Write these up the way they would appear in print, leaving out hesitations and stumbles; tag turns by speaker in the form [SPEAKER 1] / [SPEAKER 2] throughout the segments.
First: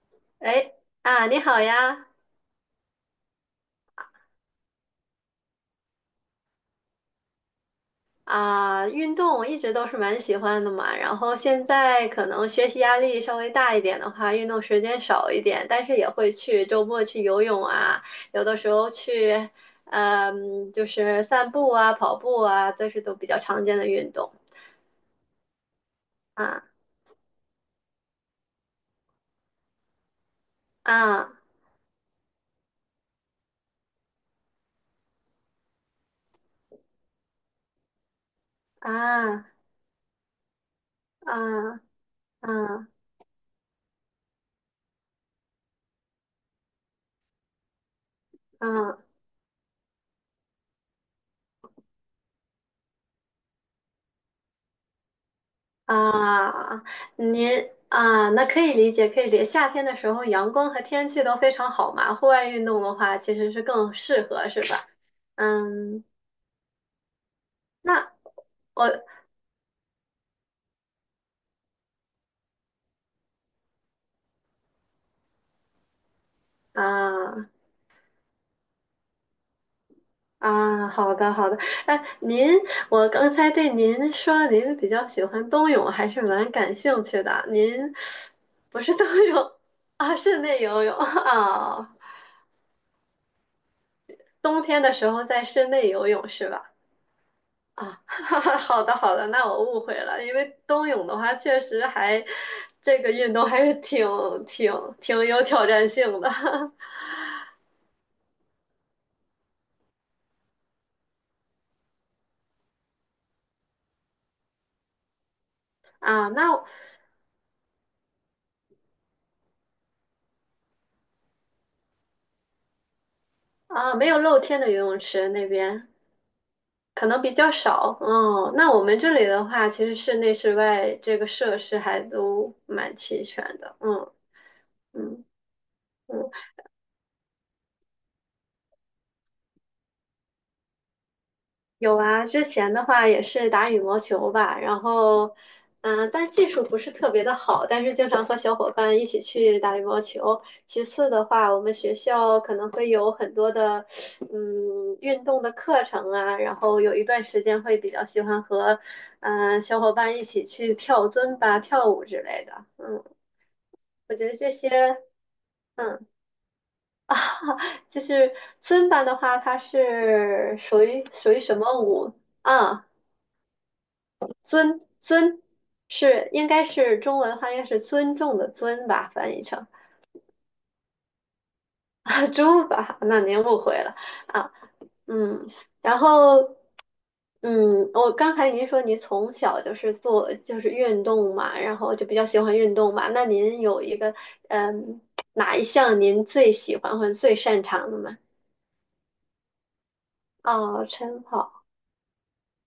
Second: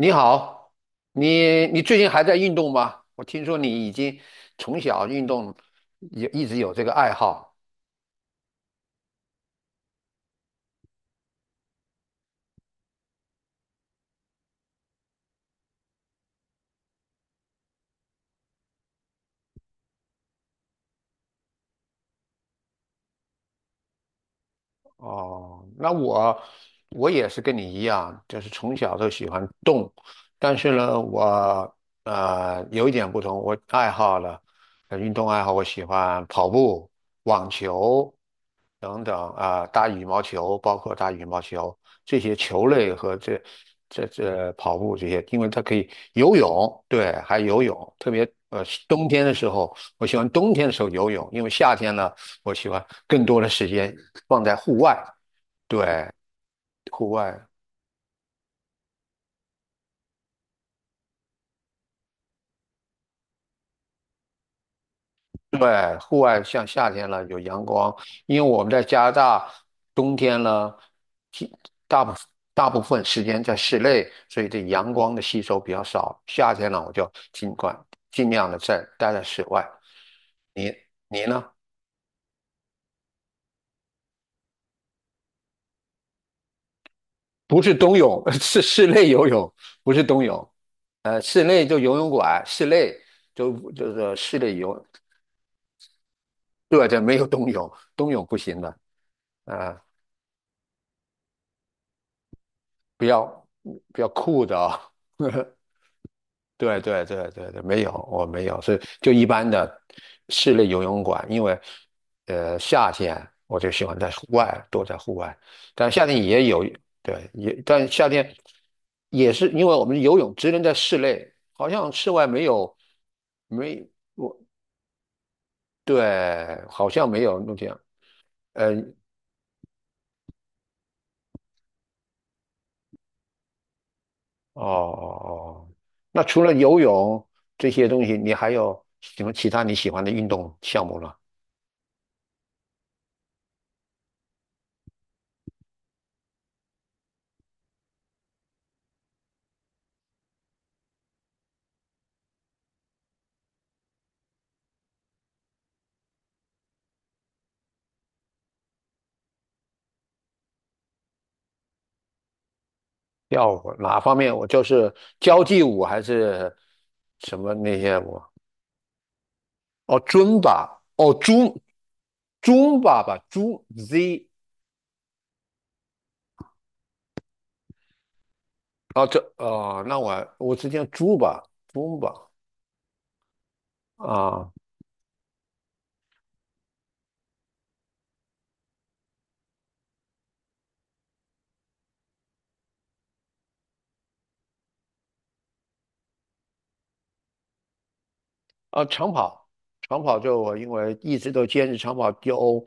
[SPEAKER 1] 你好，
[SPEAKER 2] 哎，啊，你好
[SPEAKER 1] 你最
[SPEAKER 2] 呀！
[SPEAKER 1] 近还在运动吗？我听说你已经从小运动，也一直有这个爱好。
[SPEAKER 2] 啊，运动我一直都是蛮喜欢的嘛，然后现在可能学习压力稍微大一点的话，运动时间少一点，但是也会去周末去游泳啊，有的时候去，就是散步啊、跑步啊，这是都比较常见的运动。
[SPEAKER 1] 哦，那我
[SPEAKER 2] 啊
[SPEAKER 1] 我也是跟你一样，就是从小都喜欢动，但是呢，
[SPEAKER 2] 啊
[SPEAKER 1] 我有一点不同，我爱好了，运动爱好，我喜欢跑步、网球，等等
[SPEAKER 2] 啊
[SPEAKER 1] 啊，打羽毛球，包括打羽毛球
[SPEAKER 2] 啊
[SPEAKER 1] 这些球
[SPEAKER 2] 啊
[SPEAKER 1] 类和这跑步这些，因为它可以游泳，对，还游泳，特别
[SPEAKER 2] 啊！
[SPEAKER 1] 冬天的时候，我喜欢冬天的时候游泳，因为夏天呢，我喜欢更多的时间放在户外，对，
[SPEAKER 2] 啊，
[SPEAKER 1] 户外。
[SPEAKER 2] 您啊，那可以理解，可以理解。夏天的时候，阳光和天气都非常好嘛，户外运动的话，其实是更适合，是吧？
[SPEAKER 1] 对，
[SPEAKER 2] 嗯，
[SPEAKER 1] 户外像夏天了有阳光，
[SPEAKER 2] 那
[SPEAKER 1] 因为我们在
[SPEAKER 2] 我。
[SPEAKER 1] 加拿大，冬天呢，其大部大部分时间在室内，所以对阳光的吸收比较少。夏天呢，我就
[SPEAKER 2] 啊
[SPEAKER 1] 尽量的在待在室外。你
[SPEAKER 2] 啊，好
[SPEAKER 1] 你
[SPEAKER 2] 的
[SPEAKER 1] 呢？
[SPEAKER 2] 好的。哎，您，我刚才对您说，您比较喜欢冬泳，还是蛮感兴趣的。
[SPEAKER 1] 不是
[SPEAKER 2] 您
[SPEAKER 1] 冬泳，是
[SPEAKER 2] 不
[SPEAKER 1] 室
[SPEAKER 2] 是冬
[SPEAKER 1] 内游泳，
[SPEAKER 2] 泳。
[SPEAKER 1] 不是
[SPEAKER 2] 啊，
[SPEAKER 1] 冬
[SPEAKER 2] 室
[SPEAKER 1] 泳。
[SPEAKER 2] 内游泳
[SPEAKER 1] 呃，室内就
[SPEAKER 2] 啊，
[SPEAKER 1] 游泳馆，室内就就是室内
[SPEAKER 2] 冬
[SPEAKER 1] 游，
[SPEAKER 2] 天的时候在室内游泳是吧？
[SPEAKER 1] 对，这没有冬泳，
[SPEAKER 2] 啊，
[SPEAKER 1] 冬泳不 行的，
[SPEAKER 2] 好的好的，那我
[SPEAKER 1] 呃，
[SPEAKER 2] 误会了，因为冬泳的话，确实还这
[SPEAKER 1] 比
[SPEAKER 2] 个
[SPEAKER 1] 较
[SPEAKER 2] 运动还是
[SPEAKER 1] 比较酷的
[SPEAKER 2] 挺
[SPEAKER 1] 啊、
[SPEAKER 2] 挺有 挑战性的。
[SPEAKER 1] 对对对对对，没有，我没有，所以就一般的室内游泳馆，因为夏天我就喜欢在户外，多在户外，但 夏天
[SPEAKER 2] 啊。
[SPEAKER 1] 也有，
[SPEAKER 2] 那
[SPEAKER 1] 对，但夏天也是因为我们游泳只能在室内，好像室外没有，没，
[SPEAKER 2] 啊，没有露天的游泳池那边
[SPEAKER 1] 对，好
[SPEAKER 2] 可
[SPEAKER 1] 像没
[SPEAKER 2] 能比
[SPEAKER 1] 有
[SPEAKER 2] 较
[SPEAKER 1] 那这样，
[SPEAKER 2] 少。哦，
[SPEAKER 1] 呃，
[SPEAKER 2] 那我们这里的话，其实室内室外这个设施还都蛮齐全的。嗯
[SPEAKER 1] 哦
[SPEAKER 2] 嗯
[SPEAKER 1] 哦。哦，那
[SPEAKER 2] 嗯。
[SPEAKER 1] 除了游泳这些东西，你还有什么其他你喜欢的运动项目呢？
[SPEAKER 2] 有啊，之前的话也是打羽毛球吧，然后，但技术不是特别的好，但是经常和小伙伴一起去打羽毛球。其次的话，我们学校可能会有很多的，运动的课程啊，然后有一段时间会比较喜欢和，小伙伴一起去跳尊巴、跳舞之类的。嗯，
[SPEAKER 1] 跳舞哪
[SPEAKER 2] 我
[SPEAKER 1] 方
[SPEAKER 2] 觉
[SPEAKER 1] 面？
[SPEAKER 2] 得
[SPEAKER 1] 我
[SPEAKER 2] 这
[SPEAKER 1] 就
[SPEAKER 2] 些。
[SPEAKER 1] 是交际舞还
[SPEAKER 2] 嗯
[SPEAKER 1] 是
[SPEAKER 2] 啊，
[SPEAKER 1] 什么那 些
[SPEAKER 2] 就
[SPEAKER 1] 舞？
[SPEAKER 2] 是尊巴的话，它
[SPEAKER 1] 哦，尊
[SPEAKER 2] 是
[SPEAKER 1] 吧，
[SPEAKER 2] 属于
[SPEAKER 1] 哦，
[SPEAKER 2] 属于什么舞？
[SPEAKER 1] 尊
[SPEAKER 2] 啊？
[SPEAKER 1] 吧吧，猪 Z，
[SPEAKER 2] 尊是应该是中文的话，应该是尊重的尊
[SPEAKER 1] 哦
[SPEAKER 2] 吧，
[SPEAKER 1] 这
[SPEAKER 2] 翻译成
[SPEAKER 1] 哦，那我只讲猪吧，猪吧。
[SPEAKER 2] 啊猪吧，那您误会了
[SPEAKER 1] 啊，
[SPEAKER 2] 啊，嗯，然后我刚才您说您从小就是做就是运动嘛，然后就比较喜欢运动嘛，那您有一个嗯哪一项您最喜欢或者最擅长的吗？
[SPEAKER 1] 啊，长跑，长跑就我因
[SPEAKER 2] 哦，
[SPEAKER 1] 为一
[SPEAKER 2] 晨
[SPEAKER 1] 直都
[SPEAKER 2] 跑，
[SPEAKER 1] 坚持长跑有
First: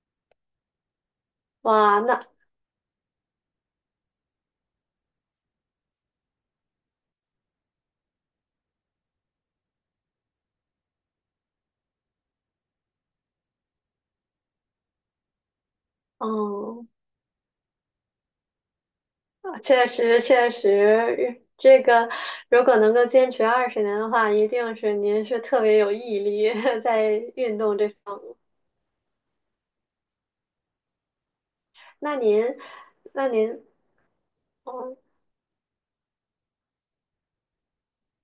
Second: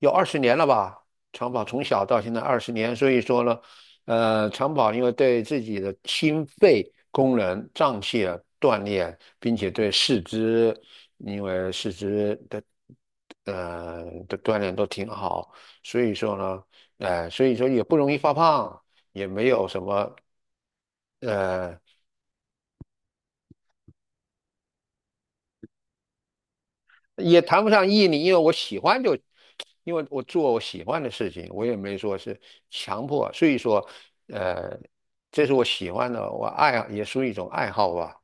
[SPEAKER 1] 有二十年了吧，长跑从
[SPEAKER 2] 哇，
[SPEAKER 1] 小到
[SPEAKER 2] 那
[SPEAKER 1] 现在二十年，所以说呢，长跑因为对自己的心肺功能、脏器的锻炼，并且对四肢，因为四肢的锻炼都挺好，所以说呢，
[SPEAKER 2] 哦。
[SPEAKER 1] 所以说也不容易发胖，也没
[SPEAKER 2] 啊
[SPEAKER 1] 有什
[SPEAKER 2] 确
[SPEAKER 1] 么。
[SPEAKER 2] 实，确实，
[SPEAKER 1] 呃。
[SPEAKER 2] 这个如果能够坚持20年的话，一定是您是特别有毅力 在
[SPEAKER 1] 也
[SPEAKER 2] 运
[SPEAKER 1] 谈不
[SPEAKER 2] 动
[SPEAKER 1] 上
[SPEAKER 2] 这
[SPEAKER 1] 毅
[SPEAKER 2] 方
[SPEAKER 1] 力，因
[SPEAKER 2] 面。
[SPEAKER 1] 为我喜欢就，因为我做我喜欢的事情，我也没说
[SPEAKER 2] 那
[SPEAKER 1] 是
[SPEAKER 2] 您，
[SPEAKER 1] 强
[SPEAKER 2] 那
[SPEAKER 1] 迫，所以
[SPEAKER 2] 您，
[SPEAKER 1] 说，呃，
[SPEAKER 2] 哦
[SPEAKER 1] 这是我喜欢的，我爱也属于一种爱好吧。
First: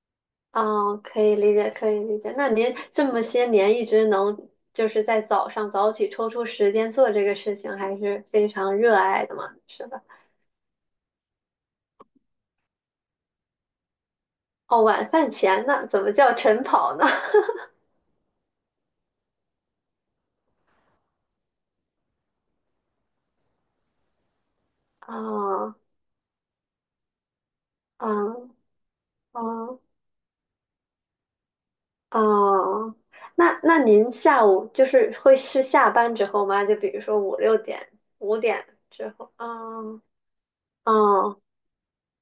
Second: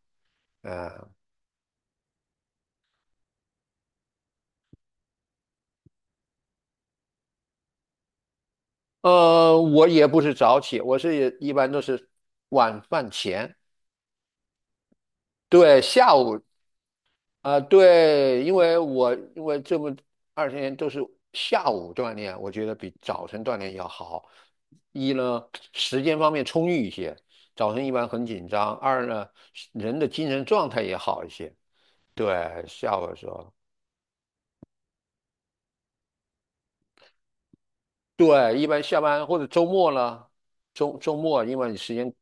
[SPEAKER 2] 哦，
[SPEAKER 1] 呃，
[SPEAKER 2] 可以理解，可以理解。那您这么些年一直能就是在早上早起抽出时间做这个事情，还是非常热爱的嘛，
[SPEAKER 1] 呃，我
[SPEAKER 2] 是吧？
[SPEAKER 1] 也不是早起，我是也一般都是晚饭前。
[SPEAKER 2] 哦，晚饭前
[SPEAKER 1] 对，
[SPEAKER 2] 呢，怎么
[SPEAKER 1] 下
[SPEAKER 2] 叫
[SPEAKER 1] 午。
[SPEAKER 2] 晨跑呢？
[SPEAKER 1] 啊、对，因为我因为这么二十年都是下午锻炼，我觉得比早晨锻炼要好。一呢，
[SPEAKER 2] 哦，
[SPEAKER 1] 时间方面充裕一些，早晨一般很紧
[SPEAKER 2] 嗯，
[SPEAKER 1] 张；二呢，
[SPEAKER 2] 哦。
[SPEAKER 1] 人的精神状态也好一些。对，
[SPEAKER 2] 哦，
[SPEAKER 1] 下午的时候。
[SPEAKER 2] 那您下午就是会是下班之后吗？就比如说5、6点、五
[SPEAKER 1] 对，一
[SPEAKER 2] 点
[SPEAKER 1] 般下
[SPEAKER 2] 之
[SPEAKER 1] 班
[SPEAKER 2] 后。
[SPEAKER 1] 或者周末
[SPEAKER 2] 哦
[SPEAKER 1] 了，周周
[SPEAKER 2] 哦，
[SPEAKER 1] 末因为你时间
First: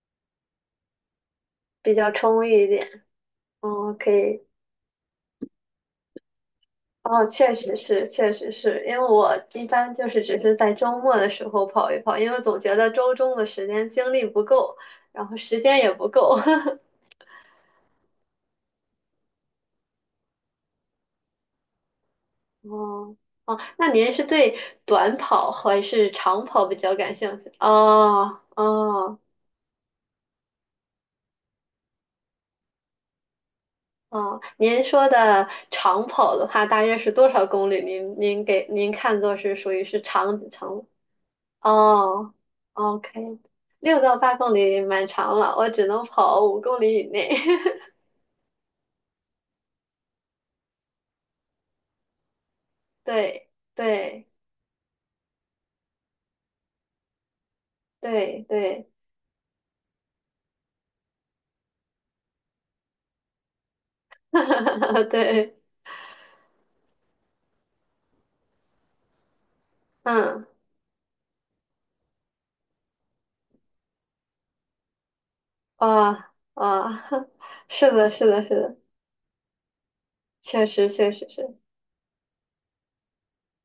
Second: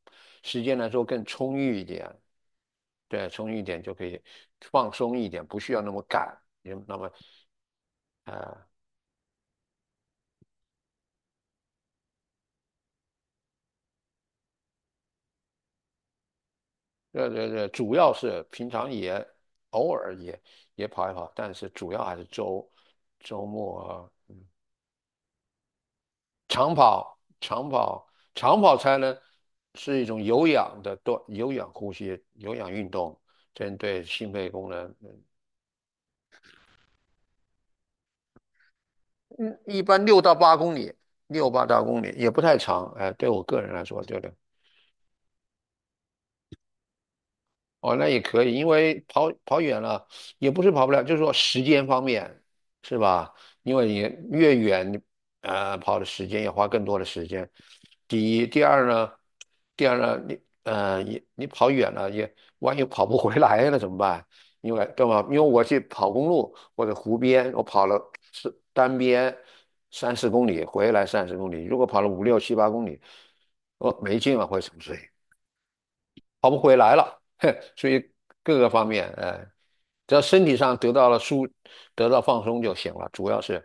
[SPEAKER 1] 时间来说更充裕一
[SPEAKER 2] 比
[SPEAKER 1] 点。
[SPEAKER 2] 较充裕一点。
[SPEAKER 1] 对，充裕一点就
[SPEAKER 2] 哦，
[SPEAKER 1] 可
[SPEAKER 2] 可
[SPEAKER 1] 以
[SPEAKER 2] 以。
[SPEAKER 1] 放松一点，不需要那么赶，也那么。
[SPEAKER 2] 哦，确实是，确实
[SPEAKER 1] 呃
[SPEAKER 2] 是，因为我一般就是只是在周末的时候跑一跑，因为总觉得周中的时间精力不够，然后时间也不够。
[SPEAKER 1] 对对对，主要是平常也偶尔也也跑一跑，但是主要还是周
[SPEAKER 2] 哦
[SPEAKER 1] 周
[SPEAKER 2] 哦，那
[SPEAKER 1] 末
[SPEAKER 2] 您是对短跑还是长跑
[SPEAKER 1] 长
[SPEAKER 2] 比较感
[SPEAKER 1] 跑、
[SPEAKER 2] 兴趣？
[SPEAKER 1] 长跑、
[SPEAKER 2] 哦
[SPEAKER 1] 长跑才能
[SPEAKER 2] 哦。
[SPEAKER 1] 是一种有氧的多有氧呼吸、有氧运动，针对心
[SPEAKER 2] 哦，
[SPEAKER 1] 肺功
[SPEAKER 2] 您
[SPEAKER 1] 能。
[SPEAKER 2] 说的长跑的话，大约是多少公里？您给您看作是
[SPEAKER 1] 嗯，
[SPEAKER 2] 属
[SPEAKER 1] 一
[SPEAKER 2] 于是
[SPEAKER 1] 般六到
[SPEAKER 2] 长
[SPEAKER 1] 八公
[SPEAKER 2] 长
[SPEAKER 1] 里，六八到公里也
[SPEAKER 2] 哦
[SPEAKER 1] 不太长。哎，对
[SPEAKER 2] ，OK，
[SPEAKER 1] 我个人来
[SPEAKER 2] 六
[SPEAKER 1] 说，
[SPEAKER 2] 到
[SPEAKER 1] 对的。
[SPEAKER 2] 八公里蛮长了，我只能跑5公里以内。
[SPEAKER 1] 哦，那也可以，因为跑跑远了也不是跑不了，就是说时间方面，是吧？
[SPEAKER 2] 对
[SPEAKER 1] 因为你
[SPEAKER 2] 对
[SPEAKER 1] 越远，跑的时间也花更多的时间。第
[SPEAKER 2] 对
[SPEAKER 1] 一，第二
[SPEAKER 2] 对。
[SPEAKER 1] 呢，第二呢，你你跑远了也，万一跑不回来了怎么办？因为对 吧？因为
[SPEAKER 2] 对。
[SPEAKER 1] 我去跑公路或者湖边，我跑了是单边三四公
[SPEAKER 2] 嗯。
[SPEAKER 1] 里，回来30公里，如果跑了5、6、7、8公里，我没劲了，会什么？
[SPEAKER 2] 啊
[SPEAKER 1] 跑不回来
[SPEAKER 2] 哇。
[SPEAKER 1] 了，所
[SPEAKER 2] 是的，
[SPEAKER 1] 以
[SPEAKER 2] 是的，是
[SPEAKER 1] 各个
[SPEAKER 2] 的。
[SPEAKER 1] 方面，呃，只要身体
[SPEAKER 2] 确
[SPEAKER 1] 上
[SPEAKER 2] 实
[SPEAKER 1] 得到
[SPEAKER 2] 确
[SPEAKER 1] 了
[SPEAKER 2] 实
[SPEAKER 1] 舒，
[SPEAKER 2] 是。
[SPEAKER 1] 得到放松就行了。主要是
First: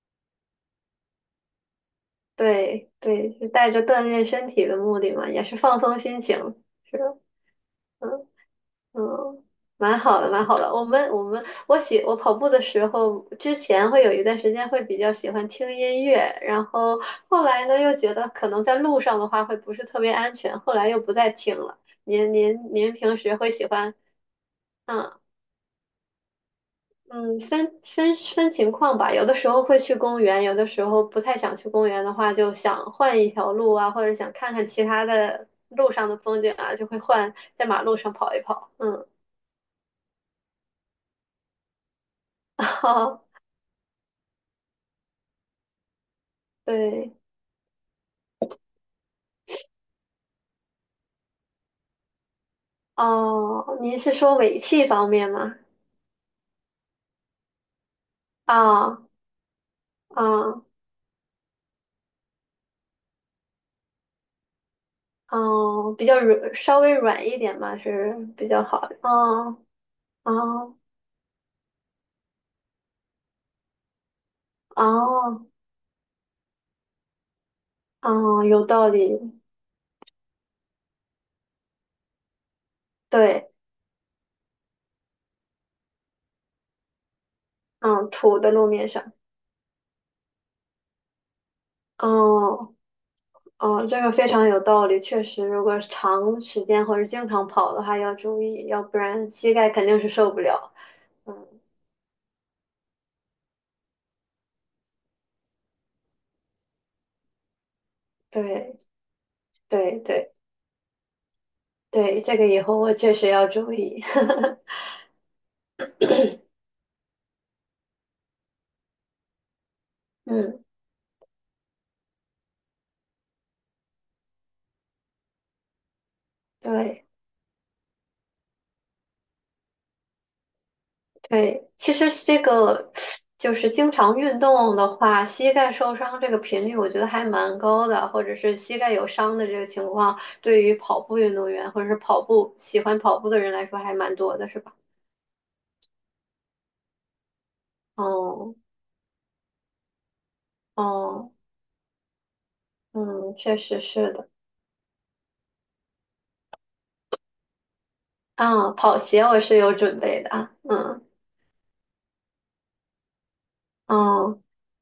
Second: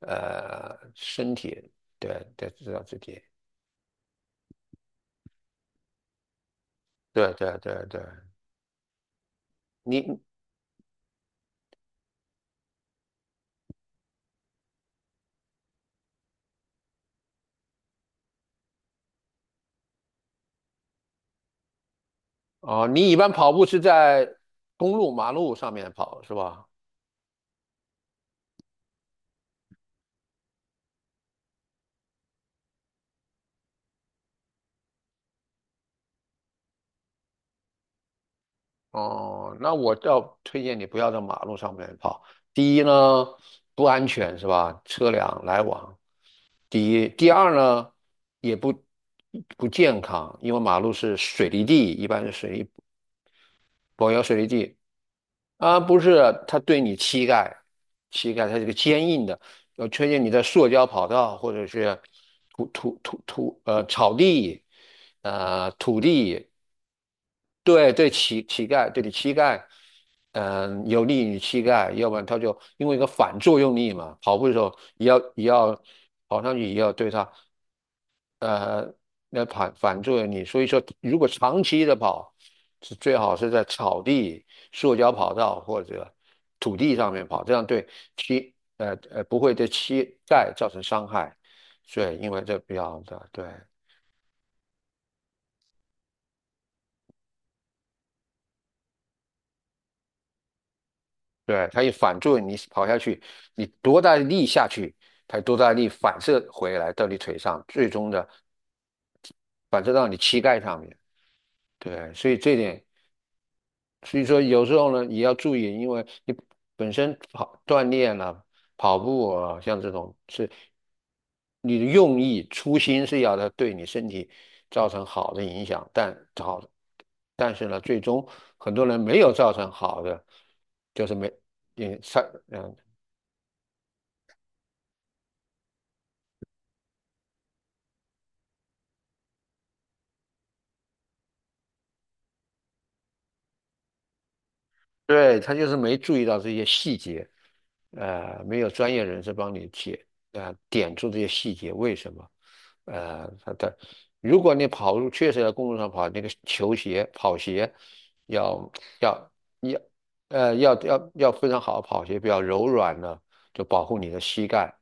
[SPEAKER 1] 呃，身体，对对，知道
[SPEAKER 2] 对
[SPEAKER 1] 自己，
[SPEAKER 2] 对，是带着锻炼身体的目的嘛，也是放松心情。是的。
[SPEAKER 1] 对对对对。
[SPEAKER 2] 嗯嗯，蛮
[SPEAKER 1] 你
[SPEAKER 2] 好的，蛮好的。我们我跑步的时候，之前会有一段时间会比较喜欢听音乐，然后后来呢又觉得可能在路上的话会不是特别安全，后来又不再听了。您您
[SPEAKER 1] 哦，
[SPEAKER 2] 您
[SPEAKER 1] 你一
[SPEAKER 2] 平
[SPEAKER 1] 般
[SPEAKER 2] 时会
[SPEAKER 1] 跑步
[SPEAKER 2] 喜
[SPEAKER 1] 是
[SPEAKER 2] 欢
[SPEAKER 1] 在公路、
[SPEAKER 2] 嗯
[SPEAKER 1] 马路上面跑是吧？
[SPEAKER 2] 嗯分情况吧，有的时候会去公园，有的时候不太想去公园的话，就想换一条路啊，或者想看看其他的路上的风景啊，就会换在马路上跑一跑。嗯，
[SPEAKER 1] 哦，那我要推荐你不要在马路上面跑。第一呢，不安全是吧？车辆来往。第一，
[SPEAKER 2] 对。
[SPEAKER 1] 第二呢，也不不健康，因为马路是水泥地，一般是水泥
[SPEAKER 2] 哦，您
[SPEAKER 1] 柏
[SPEAKER 2] 是
[SPEAKER 1] 油水
[SPEAKER 2] 说
[SPEAKER 1] 泥
[SPEAKER 2] 尾
[SPEAKER 1] 地
[SPEAKER 2] 气方面吗？
[SPEAKER 1] 啊，不是，它对你膝盖，膝盖它是个
[SPEAKER 2] 啊
[SPEAKER 1] 坚硬的，要推荐你在
[SPEAKER 2] 啊
[SPEAKER 1] 塑胶跑道或者是土呃草地，呃
[SPEAKER 2] 哦，
[SPEAKER 1] 土
[SPEAKER 2] 比较
[SPEAKER 1] 地。
[SPEAKER 2] 软，稍微软一点嘛
[SPEAKER 1] 对对，
[SPEAKER 2] 是
[SPEAKER 1] 乞丐，
[SPEAKER 2] 比
[SPEAKER 1] 膝
[SPEAKER 2] 较
[SPEAKER 1] 膝
[SPEAKER 2] 好
[SPEAKER 1] 盖
[SPEAKER 2] 的。
[SPEAKER 1] 对你膝
[SPEAKER 2] 哦
[SPEAKER 1] 盖，
[SPEAKER 2] 哦
[SPEAKER 1] 嗯，有利于膝盖，要不然他就因为一个反作用力嘛，跑步的时候也
[SPEAKER 2] 哦
[SPEAKER 1] 要跑上去，也要对他，
[SPEAKER 2] 哦，有道
[SPEAKER 1] 呃
[SPEAKER 2] 理。
[SPEAKER 1] 那反作用力。所以说，如果长期的跑，是最好是
[SPEAKER 2] 对，
[SPEAKER 1] 在草地、塑胶跑道或者土地上面跑，这样对
[SPEAKER 2] 嗯，土的
[SPEAKER 1] 膝，
[SPEAKER 2] 路面上。
[SPEAKER 1] 不会对膝盖造成伤害。对，因为这比
[SPEAKER 2] 哦
[SPEAKER 1] 较的对。
[SPEAKER 2] 哦，这个非常有道理，确实，如果是长时间或者经常跑的话，要注意，要不然膝盖肯定是受不了。嗯，
[SPEAKER 1] 对，它一反作用，你跑下去，你多大的力下去，它多大的力反射回来到你腿上，最终的
[SPEAKER 2] 对
[SPEAKER 1] 反射
[SPEAKER 2] 对
[SPEAKER 1] 到你
[SPEAKER 2] 对
[SPEAKER 1] 膝盖上面。对，
[SPEAKER 2] 对，
[SPEAKER 1] 所以
[SPEAKER 2] 这个
[SPEAKER 1] 这
[SPEAKER 2] 以后
[SPEAKER 1] 点，
[SPEAKER 2] 我确实要注意。
[SPEAKER 1] 所以说有时候呢，也要注意，因为你本身跑锻炼了、跑步啊，像这种 是
[SPEAKER 2] 嗯，
[SPEAKER 1] 你的用意、初心是要它对你身体造成好的影响，但好，
[SPEAKER 2] 对。
[SPEAKER 1] 但是呢，最终很多人没有造成好的，就是没。
[SPEAKER 2] 对，其
[SPEAKER 1] 也
[SPEAKER 2] 实
[SPEAKER 1] 上，
[SPEAKER 2] 是这
[SPEAKER 1] 嗯。
[SPEAKER 2] 个就是经常运动的话，膝盖受伤这个频率我觉得还蛮高的，或者是膝盖有伤的这个情况，对于跑步运动员或者是跑步喜欢跑步的人来说还蛮多的，是吧？
[SPEAKER 1] 对，他就是没注意到这些细节，呃，
[SPEAKER 2] 哦
[SPEAKER 1] 没有专业人士帮你解，呃，点出这些
[SPEAKER 2] 哦
[SPEAKER 1] 细节为什么，呃
[SPEAKER 2] 嗯，
[SPEAKER 1] 他
[SPEAKER 2] 确
[SPEAKER 1] 的。
[SPEAKER 2] 实是的。
[SPEAKER 1] 如果你跑路，确实在公路上跑，那个球鞋、跑鞋要
[SPEAKER 2] 啊，跑鞋
[SPEAKER 1] 要
[SPEAKER 2] 我是有
[SPEAKER 1] 要，
[SPEAKER 2] 准备的啊，
[SPEAKER 1] 呃要
[SPEAKER 2] 嗯
[SPEAKER 1] 要要非常好的跑鞋，比较柔软的，就保护你的
[SPEAKER 2] 哦，
[SPEAKER 1] 膝盖。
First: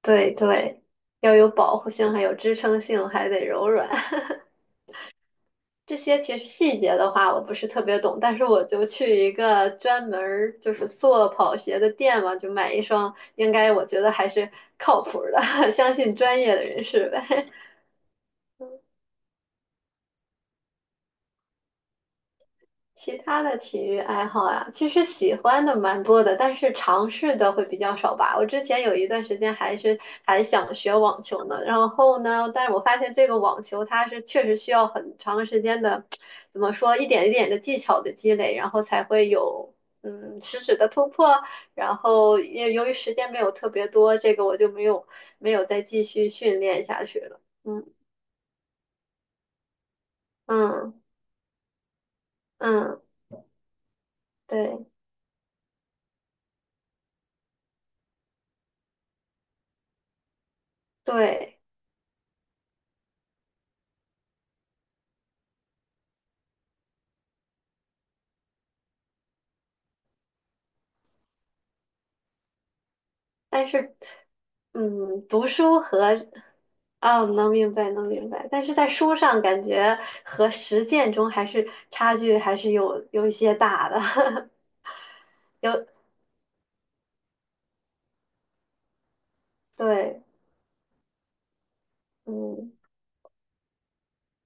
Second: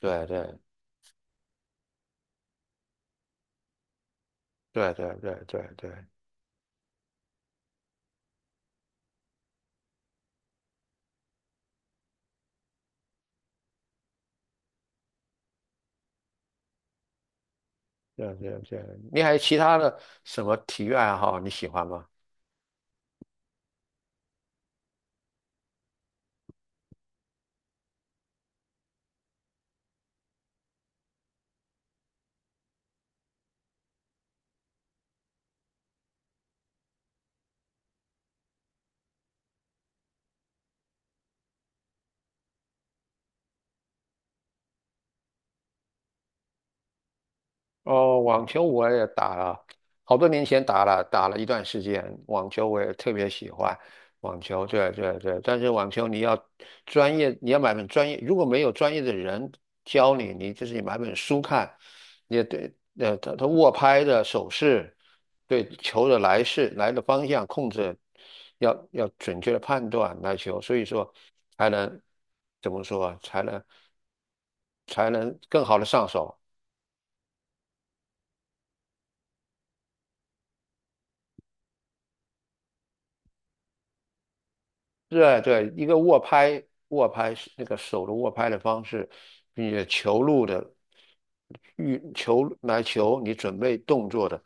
[SPEAKER 1] 对
[SPEAKER 2] 对
[SPEAKER 1] 对
[SPEAKER 2] 对，要有保护性，还有支撑性，还得柔软。
[SPEAKER 1] 对对对对对
[SPEAKER 2] 这些其实细节的话，我不是特别懂，但是我就去一个专门儿就是做跑鞋的店嘛，就买一双，应该我觉得还是靠谱的，相信专业的人士呗。
[SPEAKER 1] 对对对。你还有其他的什么体育爱好你喜欢吗？
[SPEAKER 2] 其他的体育爱好啊，其实喜欢的蛮多的，但是尝试的会比较少吧。我之前有一段时间还是还想学网球呢，然后呢，但是我发现这个网球它是确实需要很长时间的，怎么说，一点一点的技巧的积累，然后才会有实质的突破。然后也由于时间没有特别多，这个我就没有再继续训练下去了。嗯
[SPEAKER 1] 哦，网球我也打了，好多年前打
[SPEAKER 2] 嗯
[SPEAKER 1] 了，打了一段时间。网球我也
[SPEAKER 2] 嗯，
[SPEAKER 1] 特别喜欢网球，
[SPEAKER 2] 对
[SPEAKER 1] 对对对。但是网球你要专业，你要买本专业，如果没有专业的人教你，你就是你买本书
[SPEAKER 2] 对。
[SPEAKER 1] 看，你也对，呃，他握拍的手势，对球的来势、来的方向控制，要准确的判断来球，所以说才能怎么说啊，
[SPEAKER 2] 但是，
[SPEAKER 1] 才
[SPEAKER 2] 嗯，
[SPEAKER 1] 能
[SPEAKER 2] 读
[SPEAKER 1] 更好
[SPEAKER 2] 书
[SPEAKER 1] 的上
[SPEAKER 2] 和，
[SPEAKER 1] 手。
[SPEAKER 2] 啊，能明白，能明白。但是在书上感觉和实践中还是差距还是有一些大的，
[SPEAKER 1] 对 对，一
[SPEAKER 2] 有，
[SPEAKER 1] 个握拍，握拍是那个手的握拍的方式，并且球
[SPEAKER 2] 对，
[SPEAKER 1] 路的运球
[SPEAKER 2] 嗯
[SPEAKER 1] 来球，你准备动作的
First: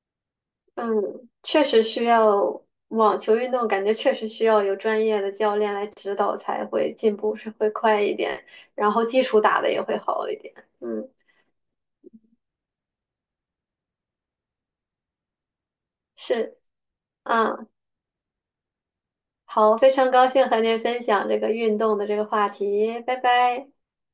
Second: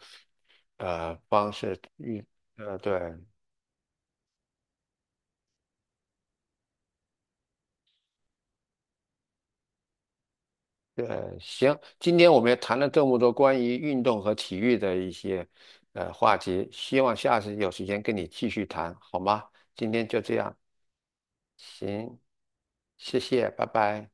[SPEAKER 1] 呃
[SPEAKER 2] 嗯，
[SPEAKER 1] 方
[SPEAKER 2] 确
[SPEAKER 1] 式
[SPEAKER 2] 实需
[SPEAKER 1] 运，
[SPEAKER 2] 要
[SPEAKER 1] 呃对
[SPEAKER 2] 网球运动，感觉确实需要有专业的教练来指导才会进步是会快一点，然后基础打的也会好一点。嗯，
[SPEAKER 1] 对。行，今天我们也谈了这么多关于运动和体育的一些呃话
[SPEAKER 2] 是，
[SPEAKER 1] 题，希望下次
[SPEAKER 2] 嗯，
[SPEAKER 1] 有时间跟你继续谈，好吗？
[SPEAKER 2] 好，
[SPEAKER 1] 今
[SPEAKER 2] 非
[SPEAKER 1] 天
[SPEAKER 2] 常
[SPEAKER 1] 就
[SPEAKER 2] 高
[SPEAKER 1] 这
[SPEAKER 2] 兴
[SPEAKER 1] 样，
[SPEAKER 2] 和您分享这个运动的这
[SPEAKER 1] 行，
[SPEAKER 2] 个话题，拜
[SPEAKER 1] 谢谢，拜
[SPEAKER 2] 拜。
[SPEAKER 1] 拜。